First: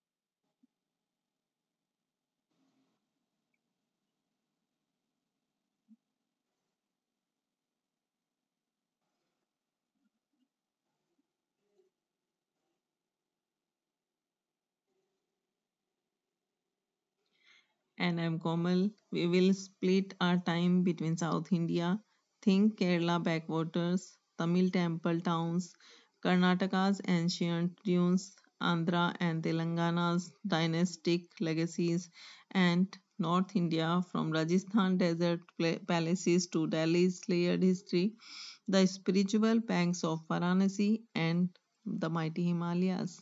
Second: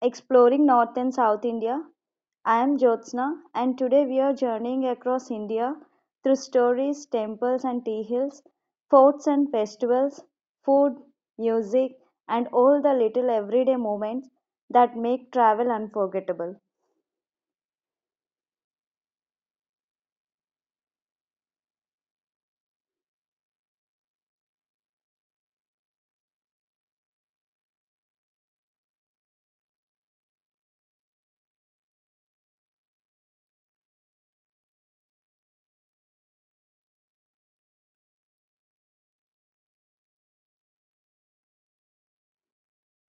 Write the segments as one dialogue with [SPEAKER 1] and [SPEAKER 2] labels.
[SPEAKER 1] exploring North and South India. I am Jyotsna, and today we are journeying across India through stories, temples and tea hills, forts and festivals, food, music, and all the little everyday moments that make travel unforgettable.
[SPEAKER 2] And I'm Komal. We will split our time between South India. Think Kerala backwaters, Tamil temple towns, Karnataka's ancient dunes, Andhra and Telangana's dynastic legacies, and North India from Rajasthan desert palaces to Delhi's layered history, the spiritual banks of Varanasi, and the mighty Himalayas.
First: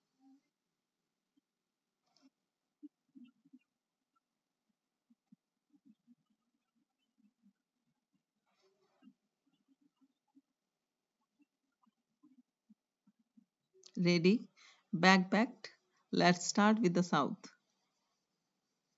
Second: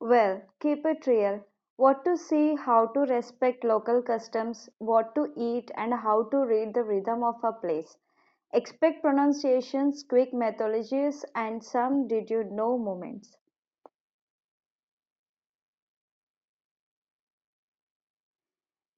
[SPEAKER 1] Well, keep it real. What to see, how to respect local customs, what to eat, and how to read the rhythm of a place. Expect pronunciations, quick methodologies, and some did you know moments.
[SPEAKER 2] Ready? Backpacked? Let's start with the South.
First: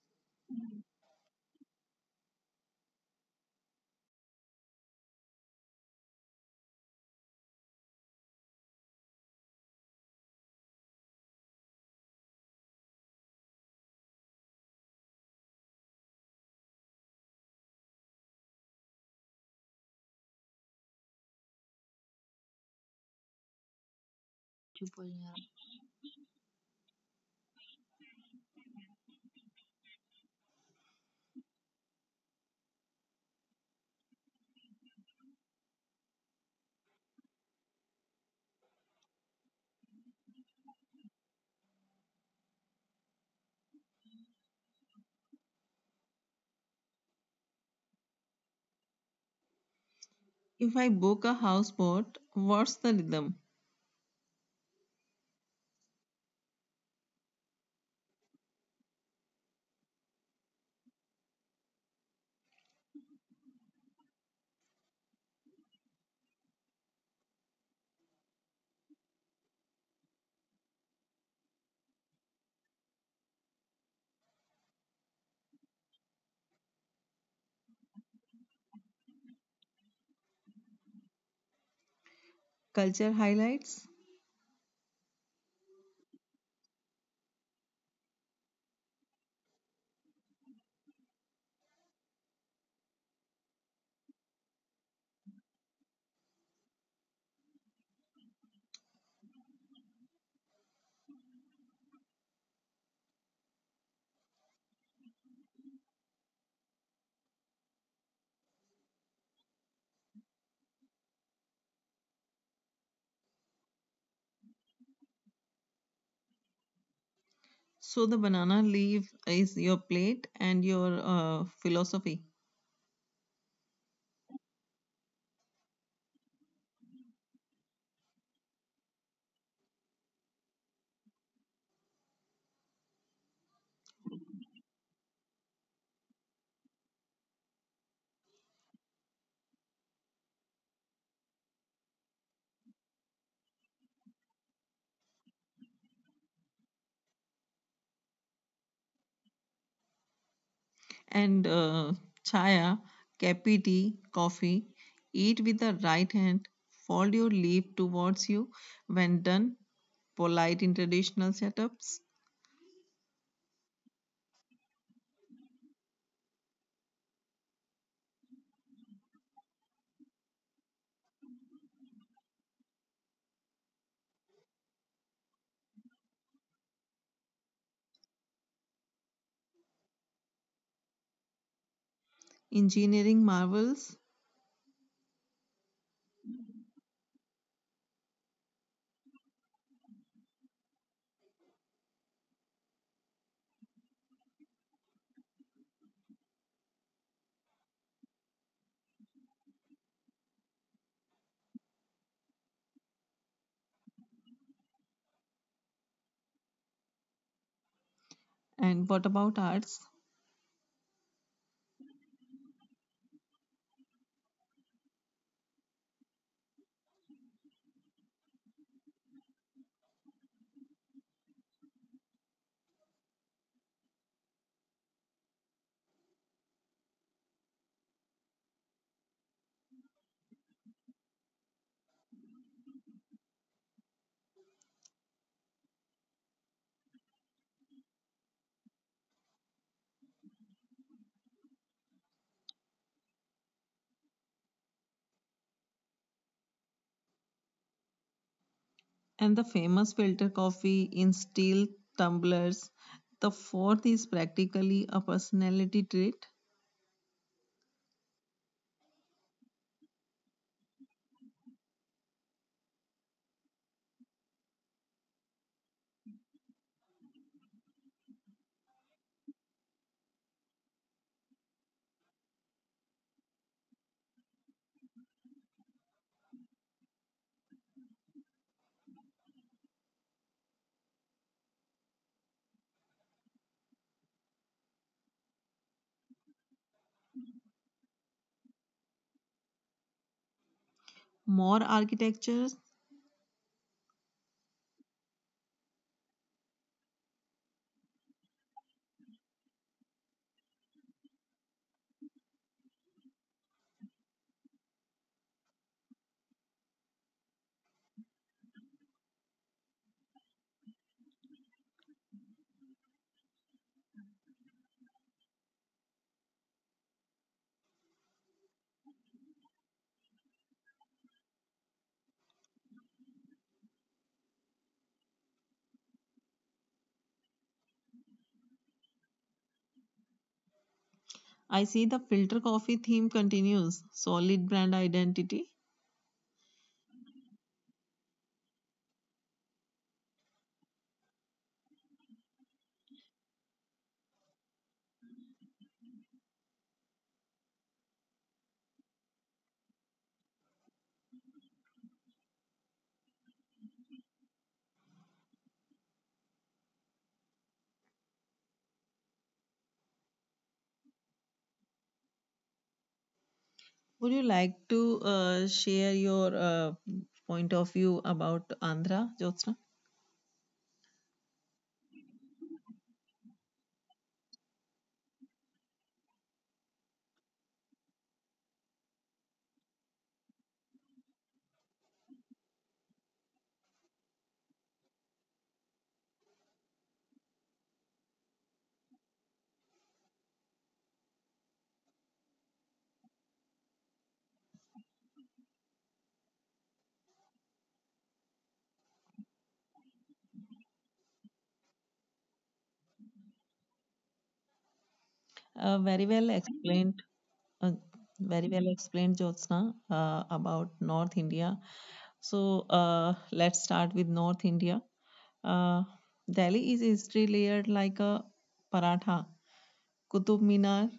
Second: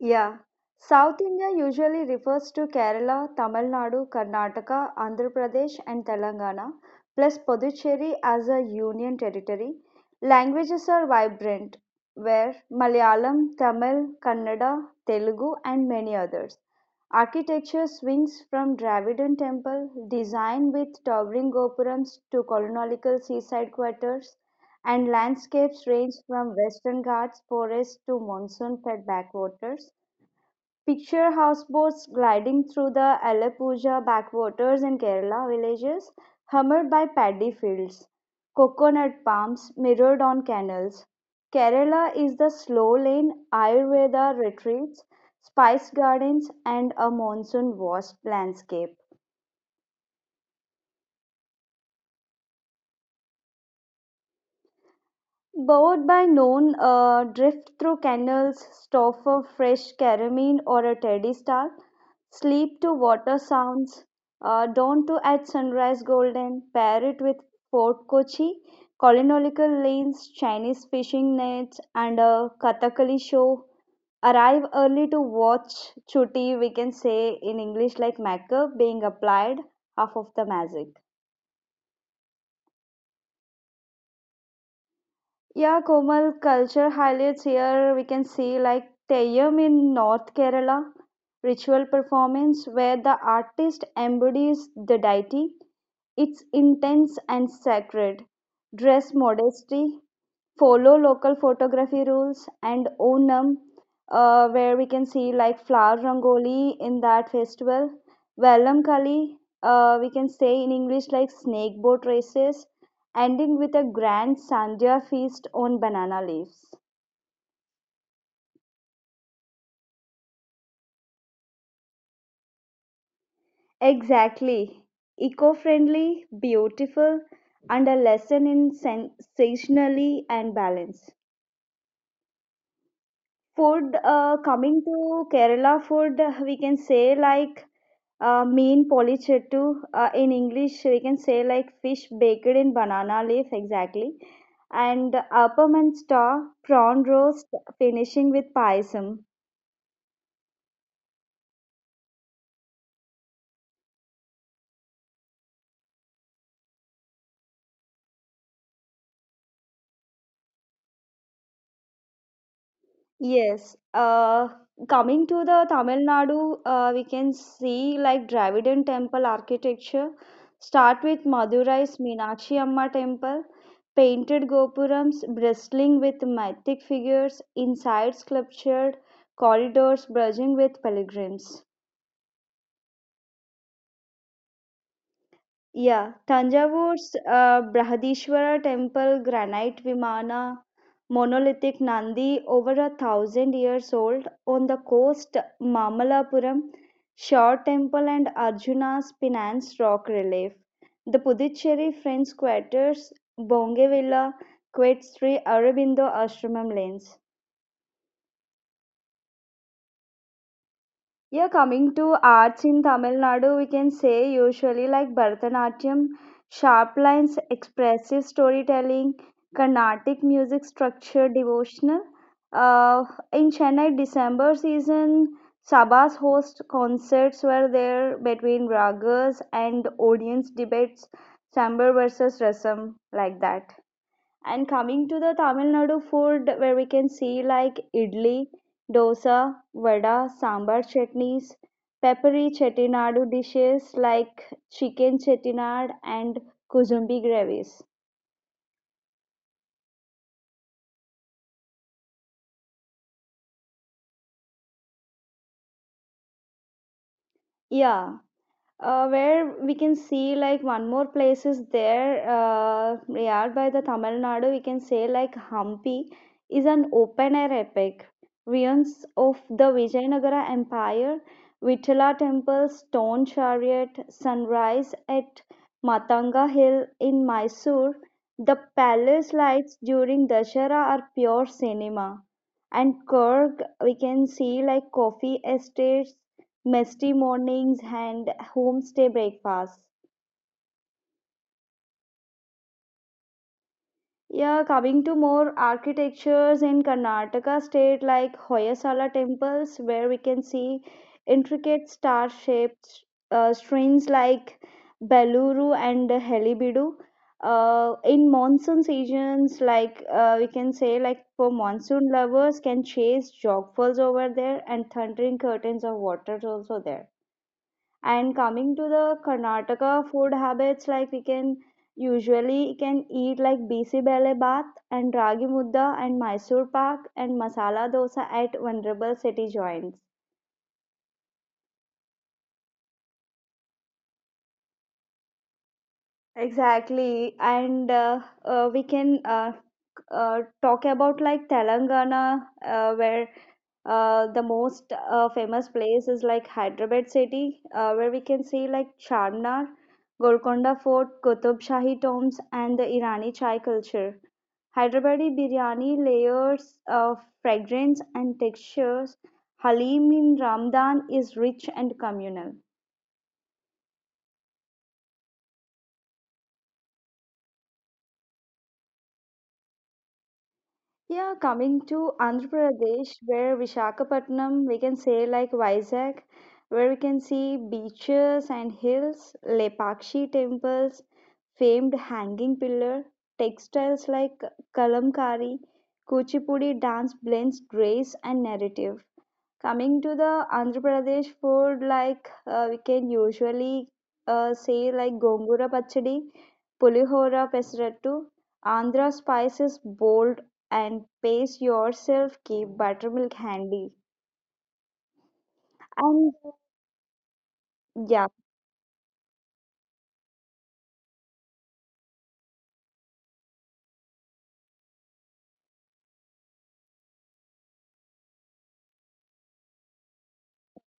[SPEAKER 1] Yeah. South India usually refers to Kerala, Tamil Nadu, Karnataka, Andhra Pradesh, and Telangana, plus Puducherry as a union territory. Languages are vibrant, where Malayalam, Tamil, Kannada, Telugu, and many others. Architecture swings from Dravidian temple, design with towering gopurams, to colonial seaside quarters, and landscapes range from western ghats forests to monsoon fed backwaters. Picture houseboats gliding through the Alappuzha backwaters in Kerala villages, hummed by paddy fields, coconut palms mirrored on canals. Kerala is the slow lane, Ayurveda retreats, spice gardens, and a monsoon washed landscape.
[SPEAKER 2] If I book a houseboat, what's the rhythm?
[SPEAKER 1] Boat by noon, a drift through canals, stop for fresh caramine or a teddy star, sleep to water sounds, dawn to at sunrise golden, pair it with Fort Kochi, colonial lanes, Chinese fishing nets, and a Kathakali show. Arrive early to watch chutti, we can say in English like makeup being applied, half of the magic.
[SPEAKER 2] Culture highlights?
[SPEAKER 1] Yeah, Komal culture highlights here we can see like Teyyam in North Kerala, ritual performance where the artist embodies the deity. It's intense and sacred. Dress modesty, follow local photography rules and Onam, where we can see like flower rangoli in that festival. Vellam Kali, we can say in English like snake boat races, ending with a grand Sandhya feast on banana leaves.
[SPEAKER 2] So the banana leaf is your plate and your philosophy.
[SPEAKER 1] Exactly. Eco friendly, beautiful, and a lesson in sensationally and balance. Food, coming to Kerala food, we can say like mean polichettu. In English, we can say like fish baked in banana leaf, exactly. And appam and star, prawn roast, finishing with payasam.
[SPEAKER 2] And chaya, kapi tea, coffee. Eat with the right hand. Fold your leaf towards you. When done, polite in traditional setups,
[SPEAKER 1] Yes, coming to the Tamil Nadu, we can see like Dravidian temple architecture. Start with Madurai's Meenakshi Amma temple, painted gopurams bristling with mythic figures, inside sculptured corridors bulging with pilgrims.
[SPEAKER 2] engineering marvels.
[SPEAKER 1] Yeah, Tanjavure's Brihadishwara temple, granite Vimana, monolithic Nandi, over a thousand years old, on the coast, Mamalapuram, Shore temple, and Arjuna's Pinance rock relief. The Puducherry French Quarters, Bongevilla, Quets Sri Aurobindo Ashramam lanes.
[SPEAKER 2] And what about arts?
[SPEAKER 1] Yeah, coming to arts in Tamil Nadu, we can say usually like Bharatanatyam, sharp lines, expressive storytelling, Carnatic music structure, devotional. Uh, in Chennai, December season, Sabas host concerts were there between ragas and audience debates, Sambar versus Rasam, like that. And coming to the Tamil Nadu food, where we can see like idli, dosa, vada, sambar chutneys, peppery chettinadu dishes like chicken chettinad and kuzumbi gravies.
[SPEAKER 2] And the famous filter coffee in steel tumblers. The fourth is practically a personality trait.
[SPEAKER 1] Yeah, where we can see like one more place is there near by the Tamil Nadu. We can say like Hampi is an open air epic. Ruins of the Vijayanagara Empire, Vitala Temple, Stone Chariot, Sunrise at Matanga Hill in Mysore, the palace lights during Dashara are pure cinema. And Kurg, we can see like coffee estates Misty mornings and homestay breakfasts.
[SPEAKER 2] More architectures.
[SPEAKER 1] Yeah, coming to more architectures in Karnataka state like Hoysala temples, where we can see intricate star-shaped streams like Beluru and Helibidu. In monsoon seasons, like we can say, like for monsoon lovers, can chase jogfalls over there and thundering curtains of waters also there. And coming to the Karnataka food habits, like we can usually can eat like bisi bele bath and ragi mudda and Mysore pak and masala dosa at vulnerable city joints.
[SPEAKER 2] I see the filter coffee theme continues. Solid brand identity.
[SPEAKER 1] Exactly, and we can talk about like Telangana, where the most famous place is like Hyderabad city, where we can see like Charminar, Golconda Fort, Qutub Shahi tombs, and the Irani chai culture. Hyderabadi biryani layers of fragrance and textures. Halim in Ramadan is rich and communal.
[SPEAKER 2] Would you like to share your point of view about Andhra, Jyotsna?
[SPEAKER 1] Yeah, coming to Andhra Pradesh, where Visakhapatnam, we can say like Vizag, where we can see beaches and hills, Lepakshi temples, famed hanging pillar, textiles like kalamkari, Kuchipudi dance blends grace and narrative. Coming to the Andhra Pradesh food, like we can usually say like gongura pachadi, pulihora pesarattu, Andhra spices bold and pace yourself, keep buttermilk handy.
[SPEAKER 2] Uh, very well
[SPEAKER 1] And
[SPEAKER 2] explained, uh,
[SPEAKER 1] yeah.
[SPEAKER 2] very well explained, Jyotsna, about North India. So let's start with North India. Uh, Delhi is history layered like a paratha. Qutub Minar,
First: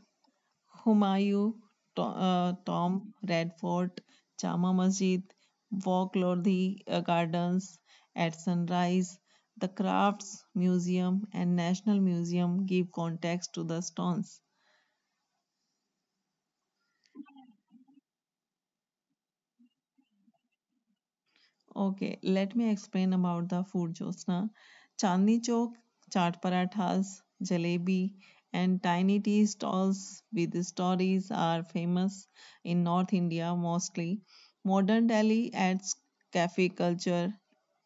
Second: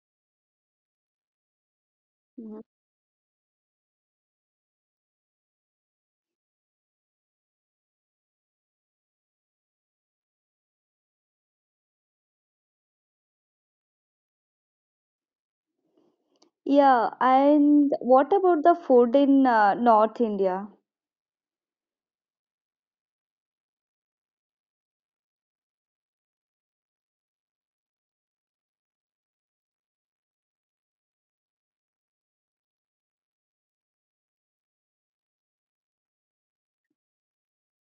[SPEAKER 2] Humayun,
[SPEAKER 1] Mhm.
[SPEAKER 2] Tomb, Red Fort, Jama Masjid, walk Lodhi Gardens at sunrise. The Crafts Museum and National Museum give context to the stones.
[SPEAKER 1] Yeah. And what about the food in North India?
[SPEAKER 2] Okay, let me explain about the food, Jyotsna. Chandni Chowk, chaat parathas, jalebi, and tiny tea stalls with stories are famous in North India mostly. Modern Delhi adds cafe culture,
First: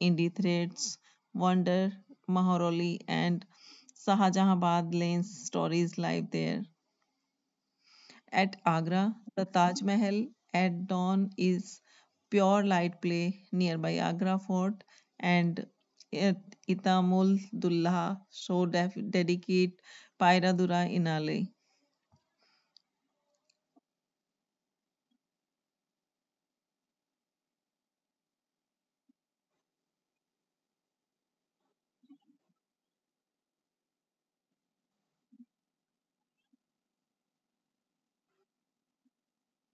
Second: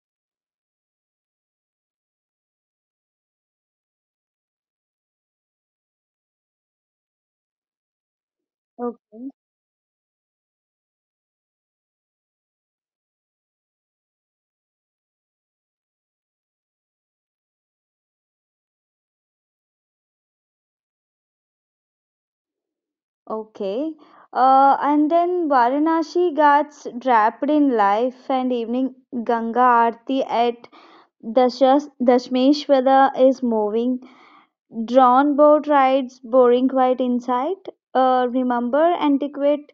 [SPEAKER 2] indie threads, wonder, Maharoli, and Sahajahabad lanes stories live there. At Agra,
[SPEAKER 1] Okay.
[SPEAKER 2] the Taj Mahal at dawn is pure light play nearby Agra Fort and at Itamul Dulha show dedicate Pairadura Inale.
[SPEAKER 1] Okay. And then Varanasi gets wrapped in life and evening Ganga Aarti at Dasmeshwada is moving. Drawn boat rides, boring quiet inside. Remember, antiquate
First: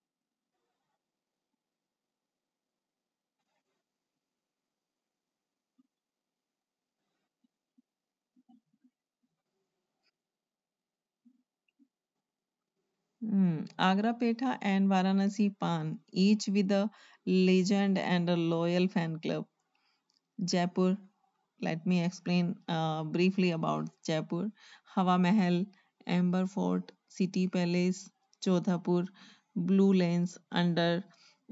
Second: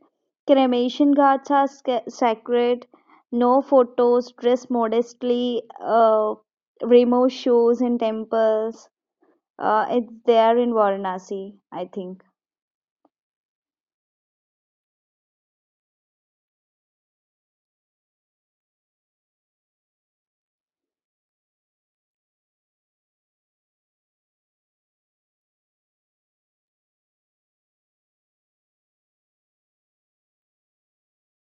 [SPEAKER 1] cremation ghats are sacred. No photos, dress modestly, remove shoes in temples. It's there in Varanasi, I think.
[SPEAKER 2] Hmm. Agra Petha and Varanasi Pan, each with a legend and a loyal fan club. Jaipur. Let me explain briefly about Jaipur. Hawa Mahal, Amber Fort, City Palace, Jodhpur, Blue Lanes under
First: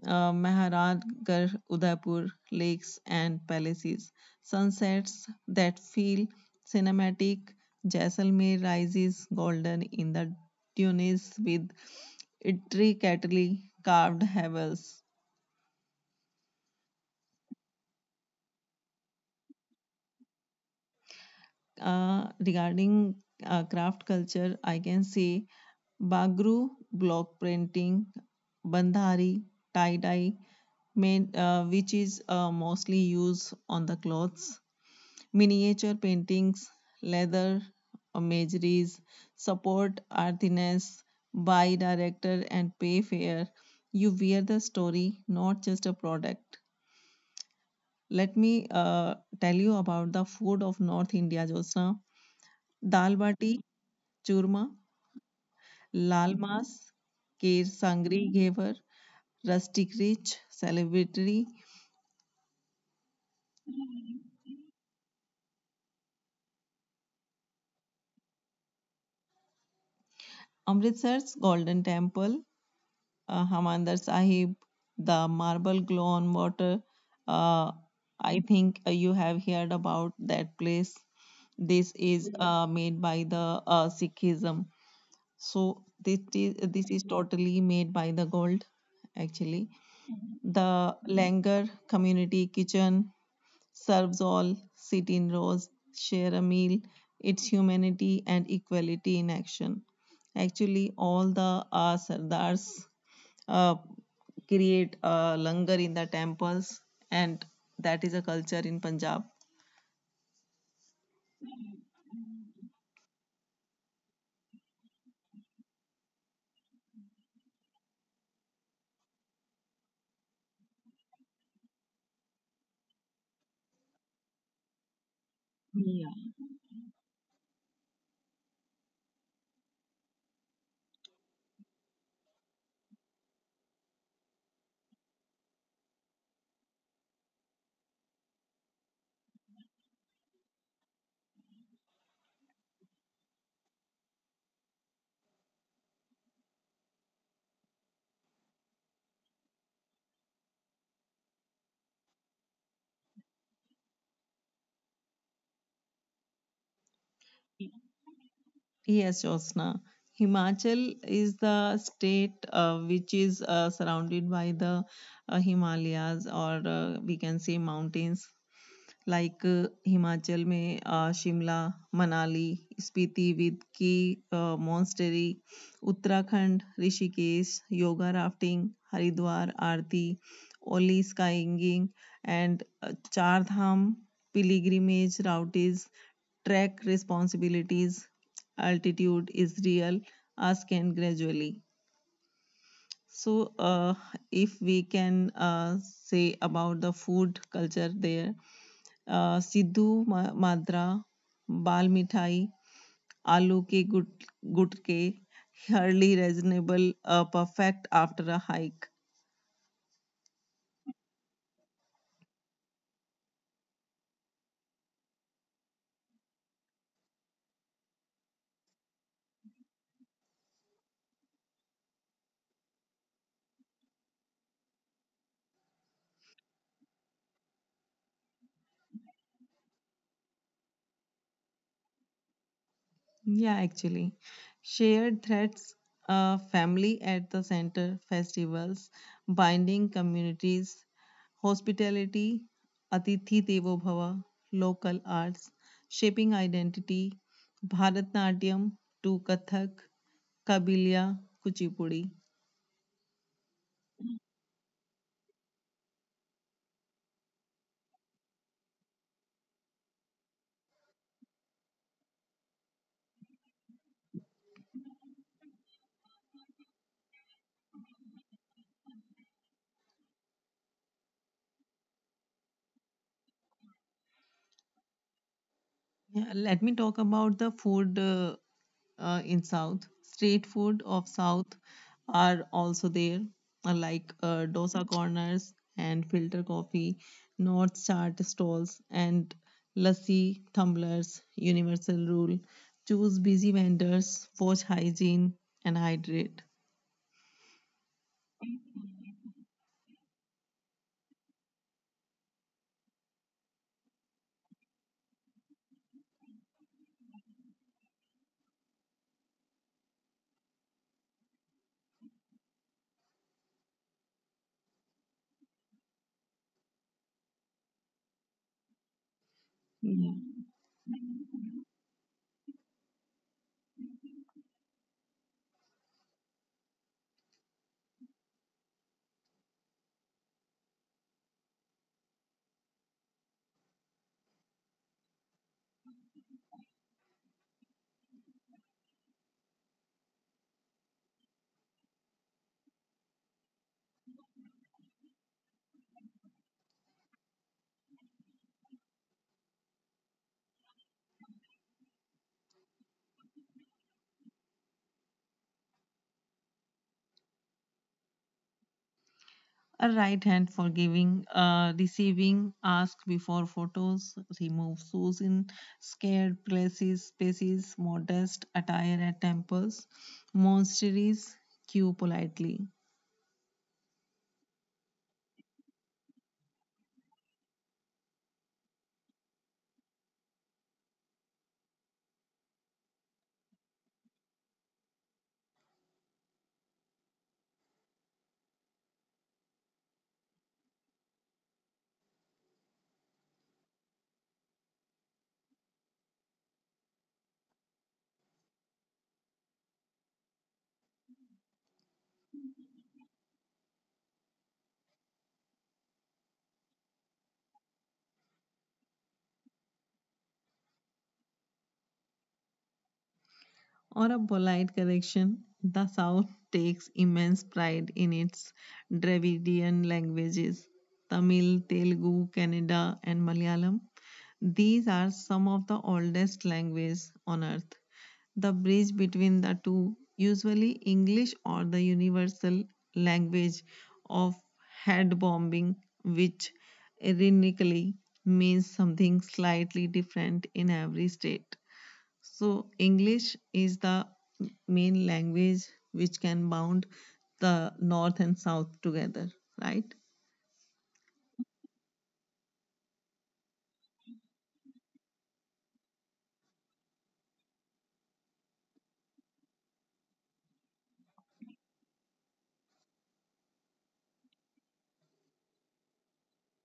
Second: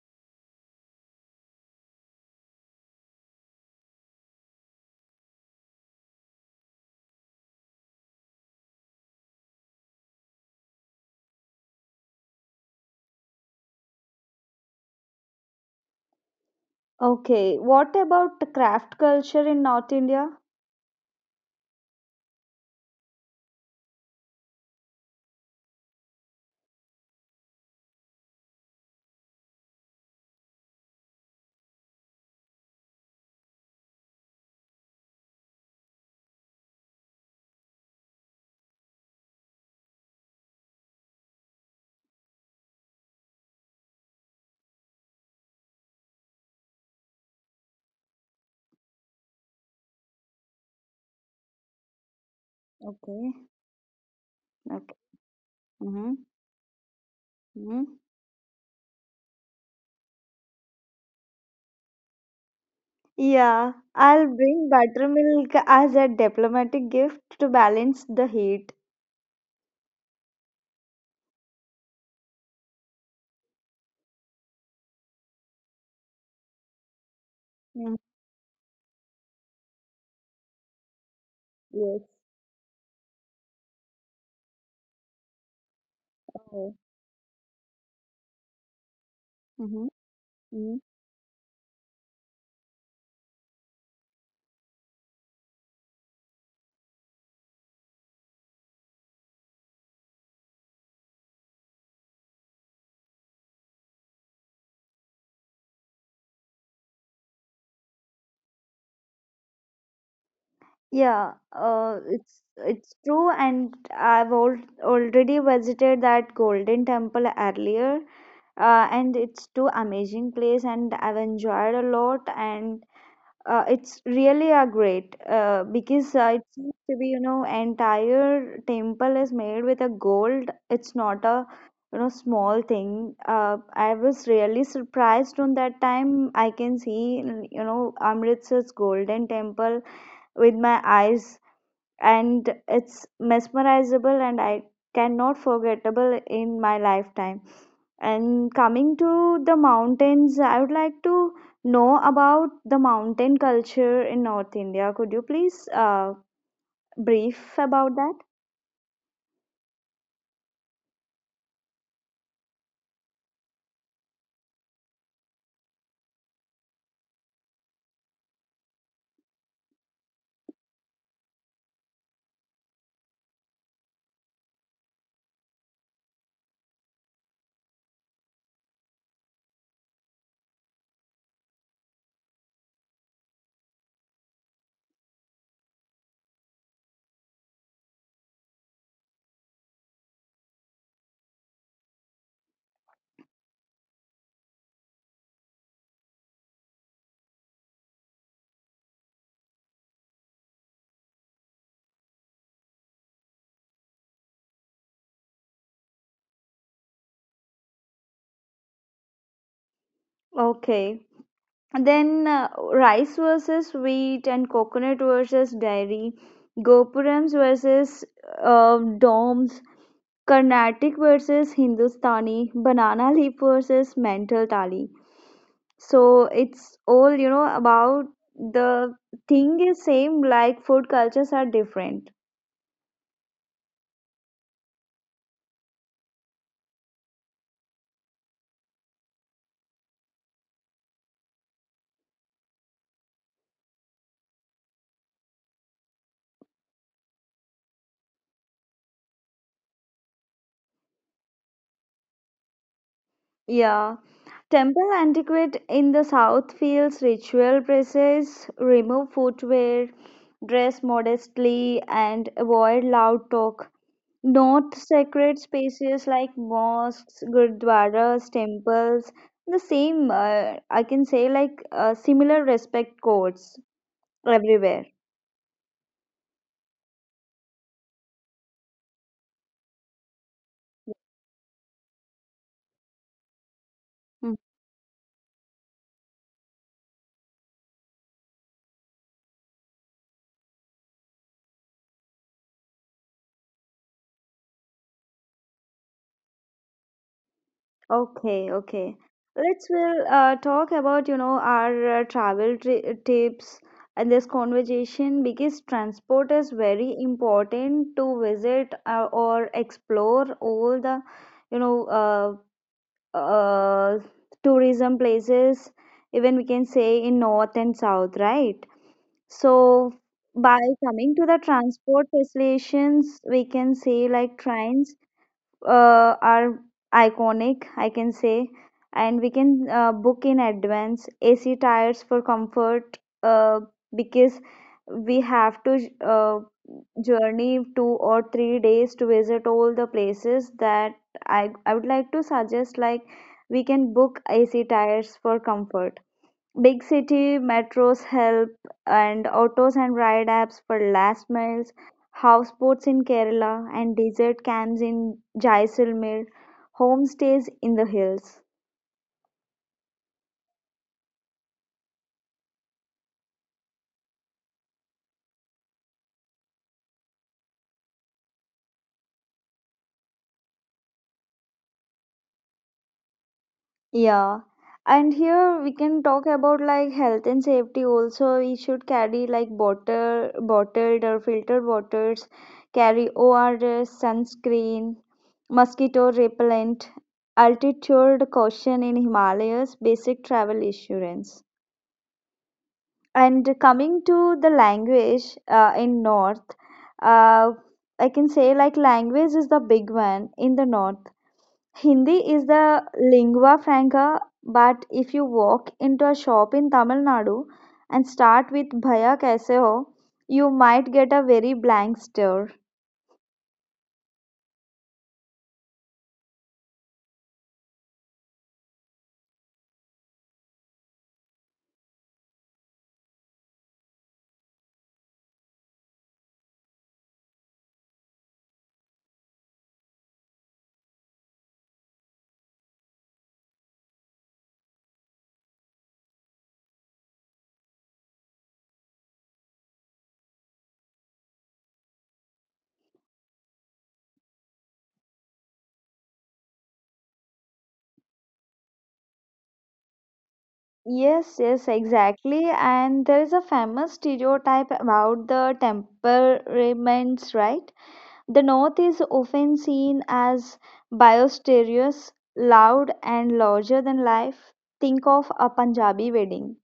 [SPEAKER 2] Maharajgarh, Udaipur, lakes and palaces, sunsets that feel cinematic, Jaisalmer rises golden in the dunes with intricately carved havels,
[SPEAKER 1] Okay, what about the craft culture in North India?
[SPEAKER 2] regarding craft culture, I can say Bagru, block printing, Bandhari, tie dye, main, which is mostly used on the clothes, miniature paintings, leather, imageries, support artisans, buy director and pay fair. You wear the story, not just a product. Let me tell you about the food of North India, Josna. Dal
[SPEAKER 1] Okay,
[SPEAKER 2] bati churma,
[SPEAKER 1] okay. Mm-hmm.
[SPEAKER 2] लाल मांस, ker sangri ghevar, rustic rich, celebratory,
[SPEAKER 1] Yeah, I'll bring buttermilk as a diplomatic gift to balance the heat.
[SPEAKER 2] Amritsar's golden temple, Harmandir Sahib, the marble glow on water. Uh,
[SPEAKER 1] Mm.
[SPEAKER 2] I think you have heard about that place. This
[SPEAKER 1] Yes.
[SPEAKER 2] is made by the Sikhism. So this is
[SPEAKER 1] Oh.
[SPEAKER 2] this is totally made by the gold, actually.
[SPEAKER 1] Mm-hmm. Hmm.
[SPEAKER 2] The Langar community kitchen serves all, sit in rows, share a meal. It's humanity and equality in action. Actually, all the Sardars uh, create a langar in the temples, and that is a culture in Punjab.
[SPEAKER 1] Yeah, it's true, and I've al already visited that Golden Temple earlier, and it's too amazing place, and I've enjoyed a lot, and it's really a great because it seems to be entire temple is made with a gold. It's not a small thing. I was really surprised on that time. I can see Amritsar's golden temple with my eyes, and it's mesmerizable and I cannot forgettable in my lifetime. And coming to the mountains, I would like to know about the mountain culture in North India. Could you please brief about that?
[SPEAKER 2] Yes, Josna. Himachal is the state which is surrounded by the Himalayas, or we can say mountains. Like Himachal में आ Shimla, Manali, Spiti with की monastery, Uttarakhand Rishikesh, yoga rafting, Haridwar aarti, Auli skiing and Char Dham pilgrimage routing, trek responsibilities, altitude is real आस्कें gradually. So uh if we can uh say about the food culture there. Madra bal mithai आलू के गुट गुटके hardly reasonable, perfect after a hike.
[SPEAKER 1] Okay. And then rice versus wheat and coconut versus dairy, Gopurams versus domes, Carnatic versus Hindustani, banana leaf versus mental tali. So it's all, you know, about the thing is same, like food cultures are different.
[SPEAKER 2] Yeah, actually shared threats, family at the center, festivals binding communities, hospitality, atithi devo bhava, local arts shaping identity, bharatnatyam to kathak, kabilia, kuchipudi.
[SPEAKER 1] Yeah, temple antiquette in the south feels ritual presses remove footwear, dress modestly and avoid loud talk. North sacred spaces like mosques, gurdwaras, temples, the same, I can say like similar respect codes everywhere.
[SPEAKER 2] Yeah, let me talk about the food in South. Street food of South are also there, like dosa corners and filter coffee, North Chart stalls and lassi tumblers. Universal rule: choose busy vendors, watch hygiene, and hydrate.
[SPEAKER 1] Okay, okay. Let's will talk about our travel tri tips and this conversation because transport is very important to visit or explore all the you know uh, uh, tourism places. Even we can say in north and south, right? So by coming to the transport facilitations, we can say like trains are iconic, I can say, and we can book in advance AC tires for comfort uh, because we have to journey 2 or 3 days to visit all the places that I would like to suggest like we can book AC tires for comfort. Big city metros help, and autos and ride apps for last miles, houseboats in Kerala, and desert camps in Jaisalmer, homestays in the hills.
[SPEAKER 2] A right hand for giving, receiving, ask before photos, remove shoes in scared places, spaces, modest attire at temples, monasteries, queue politely.
[SPEAKER 1] Yeah. And here we can talk about like health and safety also. We should carry like bottled or filtered waters, carry ORS, sunscreen, mosquito repellent, altitude caution in Himalayas, basic travel insurance. And coming to the language in north, uh, I can say like language is the big one in the north. Hindi is the lingua franca, but if you walk into a shop in Tamil Nadu and start with bhaya kaise ho, you might get a very blank stare.
[SPEAKER 2] Or a polite correction, the South takes immense pride in its Dravidian languages Tamil, Telugu, Kannada, and Malayalam. These are some of the oldest languages on earth. The bridge between the two, usually English or the universal language of head bombing, which ironically means something slightly different in every state. So, English is the main language which can bound the North and South together, right?
[SPEAKER 1] Yes, yes, exactly. And there is a famous stereotype about the temperaments, right? The North is often seen as boisterous, loud, and larger than life. Think of a Punjabi wedding.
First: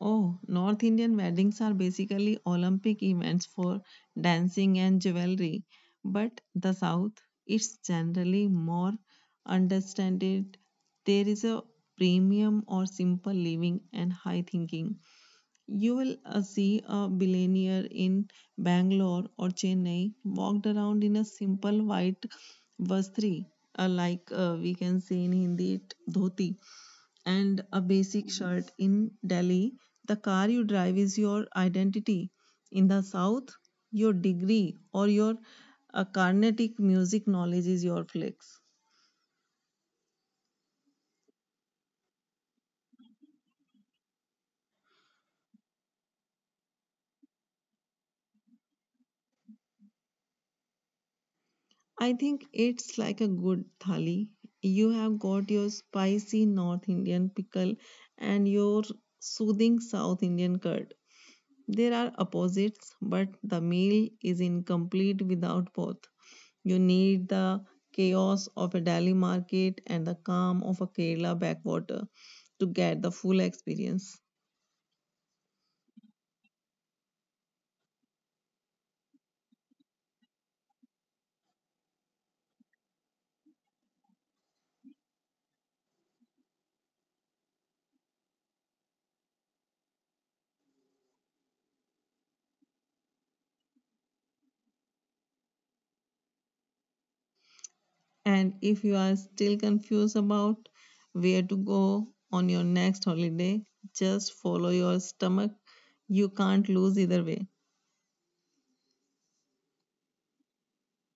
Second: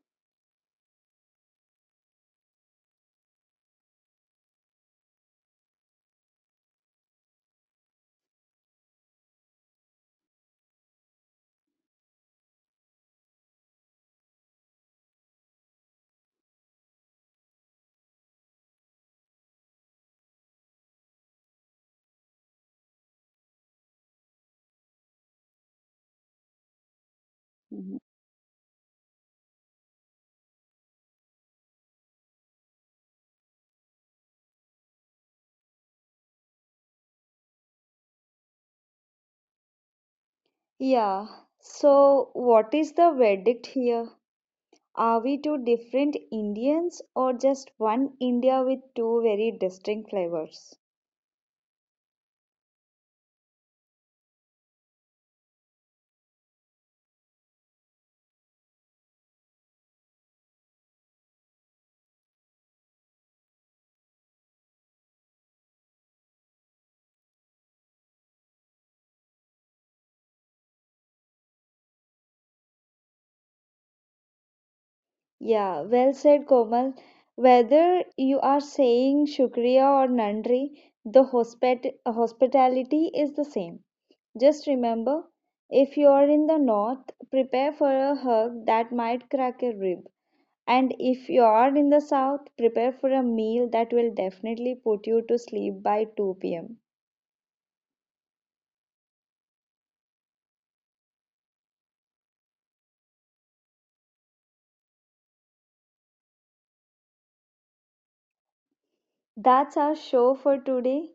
[SPEAKER 2] Oh, North Indian weddings are basically Olympic events for dancing and jewelry, but the South is generally more understated. There is a premium or simple living and high thinking. You will see a billionaire in Bangalore or Chennai walked around in a simple white vastri, like we can say in Hindi, it dhoti, and a
[SPEAKER 1] Mhm.
[SPEAKER 2] basic shirt in Delhi. The car you drive is your identity. In the South, your degree or your Carnatic music knowledge is your flex.
[SPEAKER 1] Yeah, so what is the verdict here? Are we two different Indians or just one India with two very distinct flavors?
[SPEAKER 2] I think it's like a good thali. You have got your spicy North Indian pickle and your soothing South Indian curd. There are opposites, but the meal is incomplete without both. You need the chaos of a Delhi market and the calm of a Kerala backwater to get the full experience.
[SPEAKER 1] Yeah, well said, Komal. Whether you are saying Shukriya or Nandri, the hospit hospitality is the same. Just remember, if you're in the north, prepare for a hug that might crack a rib. And if you are in the south, prepare for a meal that will definitely put you to sleep by 2 pm.
[SPEAKER 2] And if you are still confused about where to go on your next holiday, just follow your stomach. You can't lose either way.
[SPEAKER 1] That's our show for today.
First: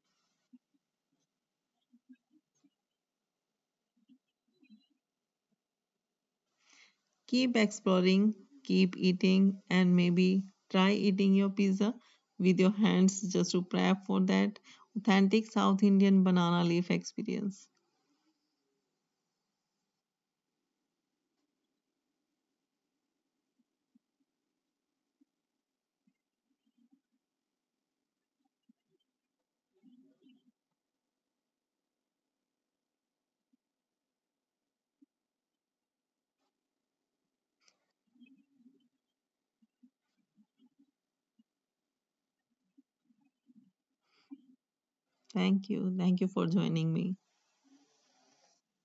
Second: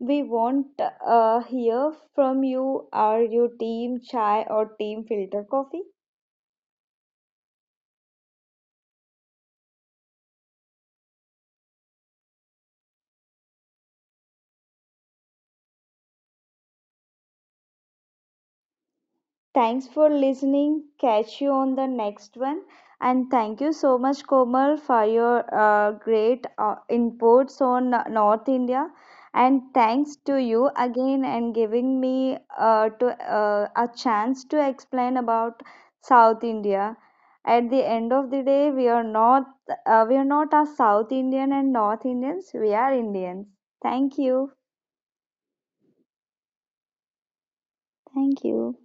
[SPEAKER 1] We want to hear from you. Are you team chai or team filter coffee?
[SPEAKER 2] Keep exploring, keep eating, and maybe try eating your pizza with your hands just to prep for that authentic South Indian banana leaf experience.
[SPEAKER 1] Thanks for listening. Catch you on the next one. And thank you so much, Komal, for your great inputs on North India. And thanks to you again and giving me to a chance to explain about South India. At the end of the day, we are not a South Indian and North Indians. We are Indians. Thank you.
[SPEAKER 2] Thank you. Thank you for joining me.
[SPEAKER 1] Thank you.